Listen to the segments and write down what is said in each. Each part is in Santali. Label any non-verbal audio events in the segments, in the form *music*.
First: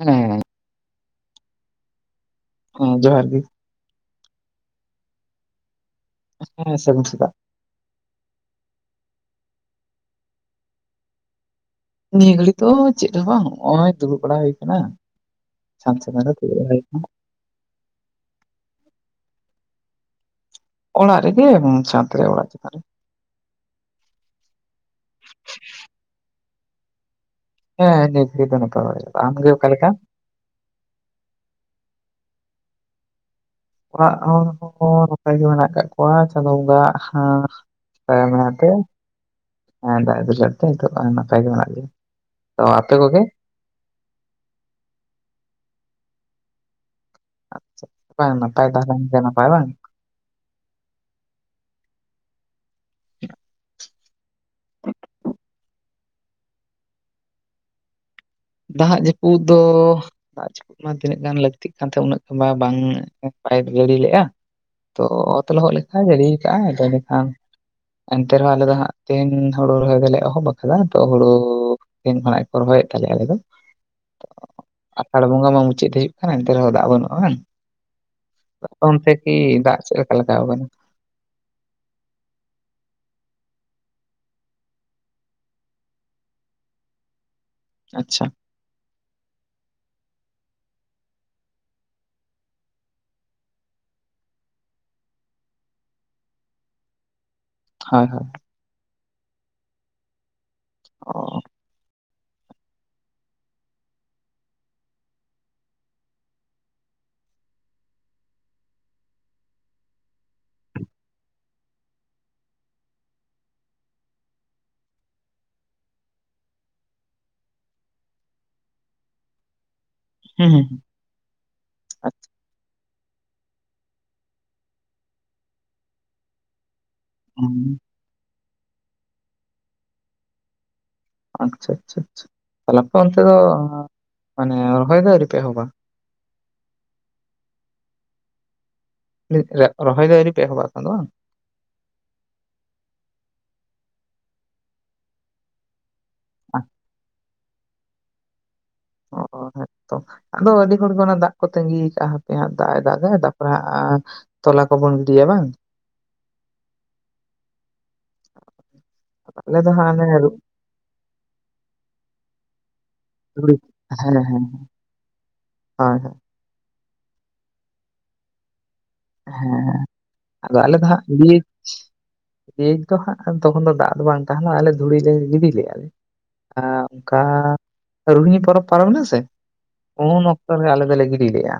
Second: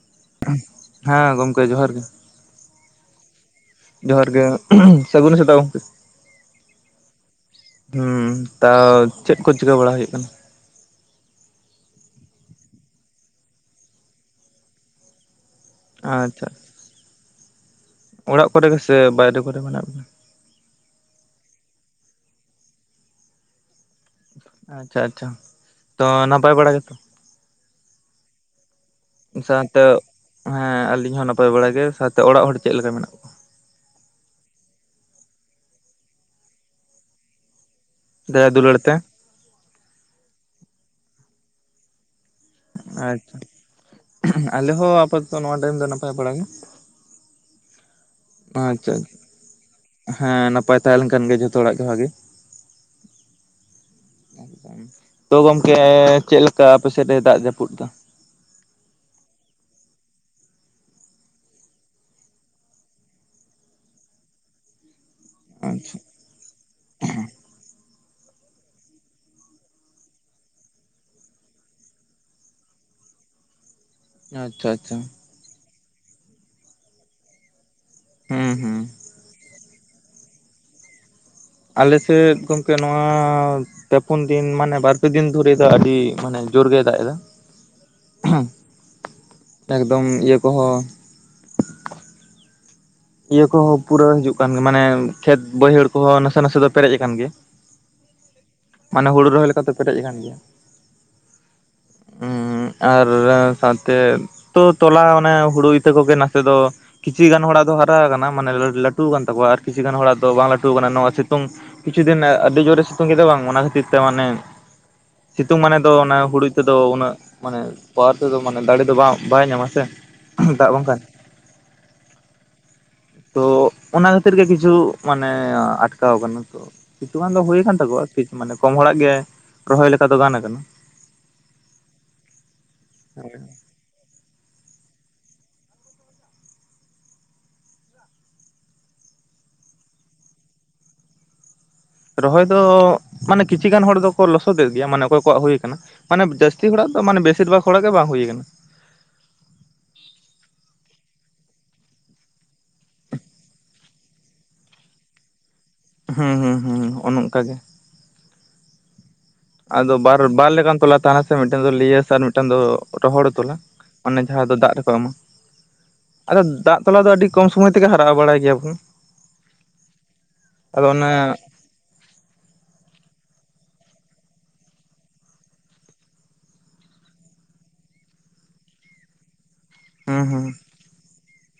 ᱦᱮᱸ ᱦᱮᱸ ᱜᱚᱢᱠᱮ ᱡᱚᱦᱟᱨ ᱜᱮ᱾ ᱦᱮᱸ ᱡᱚᱦᱟᱨ ᱜᱤ᱾ ᱡᱚᱦᱟᱨ ᱜᱮ ᱥᱟᱹᱜᱩᱱ ᱥᱮᱛᱟᱜ ᱜᱚᱢᱠᱮ᱾ ᱦᱮᱸ ᱥᱟᱹᱜᱩᱱ ᱥᱮᱛᱟᱜ᱾ ᱦᱩᱸ ᱛᱟᱣ ᱪᱮᱫ ᱠᱚ ᱪᱤᱠᱟᱹ ᱵᱟᱲᱟ ᱦᱩᱭᱩᱜ ᱠᱟᱱᱟ? ᱱᱤᱭᱟᱹ ᱜᱷᱟᱹᱲᱤᱡ ᱛᱚ ᱪᱮᱫ ᱦᱚᱸ ᱵᱟᱝ ᱱᱚᱜᱼᱚᱭ ᱫᱩᱲᱩᱵ ᱵᱟᱲᱟ ᱦᱩᱭ ᱟᱠᱟᱱᱟ ᱪᱷᱟᱱ ᱥᱚᱢᱚᱭ ᱫᱚ ᱟᱪᱪᱷᱟ ᱪᱮᱫ ᱦᱩᱭ ᱟᱠᱟᱱᱟ ᱚᱲᱟᱜ ᱠᱚᱨᱮ ᱜᱮ ᱥᱮ ᱵᱟᱭᱨᱮ ᱠᱚᱨᱮ ᱢᱮᱱᱟᱜ ᱵᱤᱱᱟ ᱚᱲᱟᱜ ᱨᱮᱜᱮ ᱪᱷᱟᱸᱛ ᱨᱮ ᱚᱲᱟᱜ ᱪᱮᱛᱟᱱ ᱨᱮ ᱟᱪᱪᱷᱟ ᱟᱪᱪᱷᱟ ᱛᱚ ᱱᱟᱯᱟᱭ ᱵᱟᱲᱟ ᱜᱮᱛᱚ ᱦᱮᱸ ᱱᱤᱭᱟᱹ ᱜᱷᱟᱹᱲᱤ ᱫᱚ ᱱᱟᱯᱟᱭ ᱵᱟᱲᱟ ᱜᱮ ᱟᱢ ᱜᱮ ᱚᱠᱟ ᱥᱟᱶᱛᱮ ᱞᱮᱠᱟ? ᱦᱮᱸ ᱟᱞᱤᱧ ᱦᱚᱸ ᱱᱟᱯᱟᱭ ᱵᱟᱲᱟ ᱜᱮ ᱥᱟᱶᱛᱮ ᱚᱲᱟᱜ ᱦᱚᱲ ᱪᱮᱫ ᱞᱮᱠᱟ ᱢᱮᱱᱟᱜ ᱠᱚᱣᱟ ᱚᱲᱟᱜ ᱦᱚᱲ ᱦᱚᱸ ᱱᱟᱯᱟᱭ ᱜᱮ ᱢᱮᱱᱟᱜ ᱟᱠᱟᱜ ᱠᱚᱣᱟ ᱪᱟᱸᱫᱳ ᱵᱚᱸᱜᱟ ᱦᱟᱜ ᱫᱟᱭᱟ ᱢᱟᱭᱟ ᱛᱮ ᱫᱟᱭᱟ ᱫᱩᱞᱟᱹᱲ ᱛᱮ ᱱᱤᱛᱚᱜ ᱫᱚ ᱱᱟᱯᱟᱭ ᱜᱮ ᱢᱮᱱᱟᱜ ᱞᱮᱭᱟ ᱛᱚ ᱟᱯᱮ ᱠᱚᱜᱮ ᱟᱪᱪᱷᱟ ᱟᱞᱮ ᱦᱚᱸ ᱟᱯᱟᱛᱚᱛᱚ ᱱᱚᱣᱟ ᱴᱟᱭᱤᱢ ᱫᱚ ᱱᱟᱯᱟᱭ ᱵᱟᱲᱟ ᱜᱮ ᱟᱪᱪᱷᱟ ᱱᱟᱯᱟᱭ ᱛᱟᱦᱮᱸ ᱟᱪᱪᱷᱟ ᱞᱮᱱᱠᱷᱟᱱ ᱱᱟᱯᱟᱭ ᱵᱟᱝ ᱦᱮᱸ ᱱᱟᱯᱟᱭ ᱛᱟᱦᱮᱸ ᱞᱮᱱ ᱠᱷᱟᱱ ᱜᱮ ᱡᱷᱚᱛᱚ ᱦᱚᱲᱟᱜ ᱜᱮ ᱵᱷᱟᱜᱮ ᱛᱚ ᱜᱚᱢᱠᱮ ᱪᱮᱫ ᱞᱮᱠᱟ ᱟᱯᱮ ᱥᱮᱫ ᱮ ᱫᱟᱜ ᱡᱟᱹᱯᱩᱫ ᱫᱟ? ᱫᱟᱜ ᱡᱟᱹᱯᱩᱫ ᱫᱚ ᱫᱟᱜ ᱡᱟᱹᱯᱩᱫ ᱢᱟ ᱛᱤᱱᱟᱹᱜ ᱜᱟᱱ ᱞᱟᱹᱠᱛᱤᱜ ᱠᱟᱱ ᱛᱟᱦᱮᱸ ᱩᱱᱟᱹᱜ ᱢᱟ ᱵᱟᱝ ᱵᱟᱭ ᱡᱟᱹᱲᱤ ᱞᱮᱜᱼᱟ ᱛᱚ ᱚᱛ ᱞᱚᱦᱚᱫ ᱟᱪᱪᱷᱟ ᱞᱮᱠᱟᱭ ᱡᱟᱹᱲᱤ ᱠᱟᱜ ᱟᱭ ᱛᱚ ᱮᱸᱰᱮ ᱠᱷᱟᱱ ᱮᱱᱛᱮ ᱨᱮᱦᱚᱸ ᱟᱞᱮ ᱫᱚ ᱦᱟᱸᱜ ᱛᱮᱦᱮᱧ ᱦᱤᱲᱳ ᱨᱚᱦᱚᱭ ᱫᱚᱞᱮ ᱮᱦᱚᱵ ᱟᱠᱟᱫᱟ ᱛᱚ ᱦᱳᱲᱳ ᱛᱤᱦᱤᱱ ᱠᱷᱚᱱᱟᱜ ᱜᱮ ᱠᱚ ᱨᱚᱦᱚᱭᱮᱫ ᱛᱟᱞᱮᱭᱟ ᱟᱞᱮ ᱫᱚ ᱟᱪᱪᱷᱟ ᱟᱪᱪᱷᱟ ᱟᱥᱟᱲ ᱵᱚᱸᱜᱟ ᱢᱟ ᱢᱩᱪᱟᱹᱫ ᱦᱤᱡᱩᱜ ᱠᱟᱱᱟ ᱮᱱᱛᱮ ᱨᱮᱦᱚᱸ ᱫᱟᱜ ᱵᱟᱹᱱᱩᱜᱼᱟᱱ ᱦᱩᱸ ᱦᱩᱸ ᱟᱫᱚ ᱚᱱᱛᱮ ᱤ ᱫᱟᱜ ᱪᱮᱫ ᱞᱮᱠᱟ ᱞᱟᱜᱟᱣ ᱠᱟᱱᱟ ᱟᱞᱮ ᱥᱮᱫ ᱜᱚᱢᱠᱮ ᱱᱚᱣᱟ ᱯᱮ ᱯᱩᱱ ᱫᱤᱱ ᱢᱟᱱᱮ ᱵᱟᱨ ᱯᱮ ᱫᱤᱱ ᱫᱷᱚᱨᱮ ᱫᱚ ᱟᱹᱰᱤ ᱢᱟᱱᱮ ᱡᱳᱨ ᱜᱮᱭ ᱫᱟᱜ ᱮᱫᱟ ᱟᱪᱪᱷᱟ ᱮᱠᱫᱚᱢ ᱤᱭᱟᱹ ᱠᱚ ᱦᱚᱸ ᱤᱭᱟᱹ ᱠᱚ ᱦᱚᱸ ᱯᱩᱨᱟᱹ ᱦᱤᱡᱩᱜ ᱠᱟᱱ ᱜᱮᱭᱟ ᱢᱟᱱᱮ ᱠᱷᱮᱛ ᱵᱟᱹᱭᱦᱟᱹᱲ ᱠᱚᱦᱚᱸ ᱱᱟᱥᱮ ᱱᱟᱥᱮ ᱫᱚ ᱯᱮᱨᱮᱡ ᱟᱠᱟᱱ ᱜᱮᱭᱟ ᱦᱚᱭ ᱦᱚᱭ ᱢᱟᱱᱮ ᱦᱩᱲᱩ ᱨᱚᱦᱚᱭ ᱞᱮᱠᱟ ᱫᱚ ᱯᱮᱨᱮᱡ ᱟᱠᱟᱱ ᱜᱮᱭᱟ ᱚ ᱩ ᱟᱨ ᱥᱟᱶᱛᱮ ᱛᱚ ᱛᱚᱞᱟ ᱚᱱᱮ ᱦᱩᱲᱩ ᱤᱛᱟᱹ ᱠᱚ ᱜᱮ ᱱᱟᱥᱮ ᱫᱚ ᱠᱤᱪᱷᱤ ᱜᱟᱱ ᱦᱚᱲᱟᱜ ᱫᱚ ᱦᱟᱨᱟ ᱠᱟᱱᱟ ᱢᱟᱱᱮ ᱞᱟᱹᱴᱩ ᱠᱟᱱ ᱛᱟᱠᱚᱣᱟ ᱟᱨ ᱠᱤᱪᱷᱩ ᱜᱟᱱ ᱦᱚᱲᱟᱜ ᱫᱚ ᱵᱟᱝ ᱞᱟᱹᱴᱩ ᱠᱟᱱᱟ ᱱᱚᱣᱟ ᱥᱤᱛᱩᱝ ᱠᱤᱪᱷᱩ ᱫᱤᱱ ᱟᱹᱰᱤ ᱡᱳᱨᱮ ᱥᱤᱛᱩᱝ ᱠᱮᱫᱟ ᱵᱟᱝ ᱚᱱᱟ ᱠᱷᱟᱹᱛᱤᱨ ᱛᱮ ᱢᱟᱱᱮ ᱥᱤᱛᱩᱝ ᱢᱟᱱᱮ ᱫᱚ ᱚᱱᱟ ᱦᱩᱲᱩ ᱤᱛᱟᱹ ᱫᱚ ᱩᱱᱟᱹᱜ ᱢᱟᱱᱮ ᱯᱟᱣᱟᱨ ᱛᱮᱫᱚ ᱢᱟᱱᱮ ᱫᱟᱲᱮ ᱫᱚ ᱵᱟ ᱵᱟᱭ ᱧᱟᱢᱟ ᱥᱮ ᱦᱩᱸ ᱫᱟᱜ ᱦᱩᱸ ᱦᱩᱸ, ᱵᱟᱝᱠᱷᱟᱱ ᱟᱪᱪᱷᱟ ᱛᱚ ᱚᱱᱟ ᱠᱷᱟᱹᱛᱤᱨ ᱜᱮ ᱠᱤᱪᱷᱩ ᱢᱟᱱᱮ ᱟᱴᱠᱟᱶ ᱠᱟᱱᱟ ᱛᱚ ᱠᱤᱪᱷᱩ ᱜᱟᱱ ᱫᱚ ᱦᱩᱭ ᱠᱟᱱ ᱦᱩᱸ, ᱛᱟᱠᱚᱣᱟ ᱢᱟᱱᱮ ᱠᱚᱢ ᱦᱚᱲᱟᱜ ᱜᱮ ᱨᱚᱦᱚᱭ ᱞᱮᱠᱟ ᱫᱚ ᱜᱟᱱ ᱠᱟᱱᱟ ᱟᱪᱪᱷᱟ ᱟᱪᱪᱷᱟ ᱪᱷᱟ ᱛᱟᱞᱮ ᱟᱯᱮ ᱚᱱᱛᱮ ᱫᱚ ᱢᱟᱱᱮ ᱨᱚᱦᱚᱭ ᱫᱚ ᱟᱣᱨᱤᱯᱮ ᱮᱦᱚᱵᱟ *unintelligible* ᱨᱚᱦᱚᱭ ᱫᱚ ᱟᱣᱨᱤᱯᱮ ᱮᱦᱚᱵᱟ ᱮᱠᱷᱚᱱ ᱫᱚ ᱵᱟᱝ ᱨᱚᱦᱚᱭ ᱫᱚ ᱢᱟᱱᱮ ᱠᱤᱪᱷᱤ ᱜᱟᱱ ᱦᱚᱲ ᱫᱚᱠᱚ ᱞᱚᱥᱚᱫᱮᱫ ᱜᱮᱭᱟ ᱢᱟᱱᱮ ᱚᱠᱚᱭ ᱠᱚᱣᱟᱜ ᱦᱩ ᱠᱟᱱᱟ ᱢᱟᱱᱮ ᱡᱟᱹᱥᱛᱤ ᱦᱚᱲᱟᱜ ᱫᱚ ᱢᱟᱱᱮ ᱵᱮᱥᱤᱨ ᱵᱷᱟᱜ ᱦᱚᱲᱟᱜ ᱜᱮ ᱵᱟᱝ ᱦᱩᱭ ᱠᱟᱱᱟ ᱚᱚ ᱦᱮᱸᱛᱚ ᱟᱫᱚ ᱟᱹᱰᱤ ᱦᱚᱲᱫᱚ ᱚᱱᱟ ᱫᱟᱜ ᱠᱚ ᱛᱟᱜᱤ ᱠᱟᱜᱼᱟ ᱦᱟᱯᱮ ᱦᱟᱸᱜ ᱫᱟᱜ ᱮ ᱫᱟᱜᱟᱭ ᱛᱟᱯᱚᱨᱮ ᱦᱟᱸᱜ ᱛᱚᱞᱟ ᱠᱚᱵᱚᱱ ᱜᱤᱰᱤᱭᱟ ᱵᱟᱝ ᱦᱩᱸ ᱦᱩᱸ ᱦᱩᱸ ᱚᱱᱮ ᱚᱱᱠᱟ ᱜᱮ *inaudible* ᱦᱟᱸᱜ ᱟᱫᱚ ᱚᱱᱮ ᱵᱟᱨ ᱨᱩ- ᱵᱟᱨ ᱞᱮᱠᱟᱱ ᱛᱚᱞᱟ ᱛᱟᱦᱮᱱᱟ ᱥᱮ ᱢᱤᱫᱴᱮᱱ ᱫᱚ ᱞᱤᱭᱮᱥ ᱟᱨ ᱢᱤᱫᱴᱮᱱ ᱫᱚ ᱨᱚᱦᱚᱲ ᱨᱩᱲᱤ, ᱛᱚᱞᱟ ᱦᱮᱸ ᱚᱱᱮ ᱦᱮᱸ ᱦᱳᱭ ᱡᱟᱦᱟᱸ ᱫᱚ ᱫᱟᱜ ᱨᱮᱠᱚ ᱮᱢᱟ ᱦᱳᱭ ᱟᱫᱚ ᱫᱟᱜ ᱛᱚᱞᱟ ᱫᱚ ᱟᱹᱰᱤ ᱠᱚᱢ ᱥᱚᱢᱚᱭ ᱛᱮᱜᱮ ᱦᱟᱨᱟᱜ-ᱟ ᱵᱟᱲᱟᱭ ᱜᱮᱭᱟᱵᱚᱱ ᱦᱮᱸ ᱟᱫᱚ ᱟᱞᱮ ᱫᱚ ᱦᱟᱸᱜ ᱜᱩᱭᱟᱹ ᱮᱭ ᱛᱚ ᱦᱟᱸᱜ ᱛᱚᱠᱷᱚᱱ ᱫᱚ ᱫᱟᱜ ᱫᱚ ᱵᱟᱝ ᱛᱟᱦᱮᱱᱟ ᱟᱞᱮ ᱫᱷᱩᱲᱤ ᱞᱮ ᱜᱤᱰᱤ ᱞᱮᱼᱟ ᱞᱮ ᱟ ᱚᱱᱠᱟ ᱨᱩᱱᱦᱤ ᱯᱚᱨᱚᱵᱽ ᱯᱟᱨᱚᱢᱱᱟ ᱥᱮ ᱦᱩᱸ ᱩᱱ ᱦᱩᱸ ᱚᱠᱛᱚ ᱨᱮ ᱟᱞᱮ ᱫᱚᱞᱮ ᱜᱤᱰᱤ ᱞᱮᱼᱟ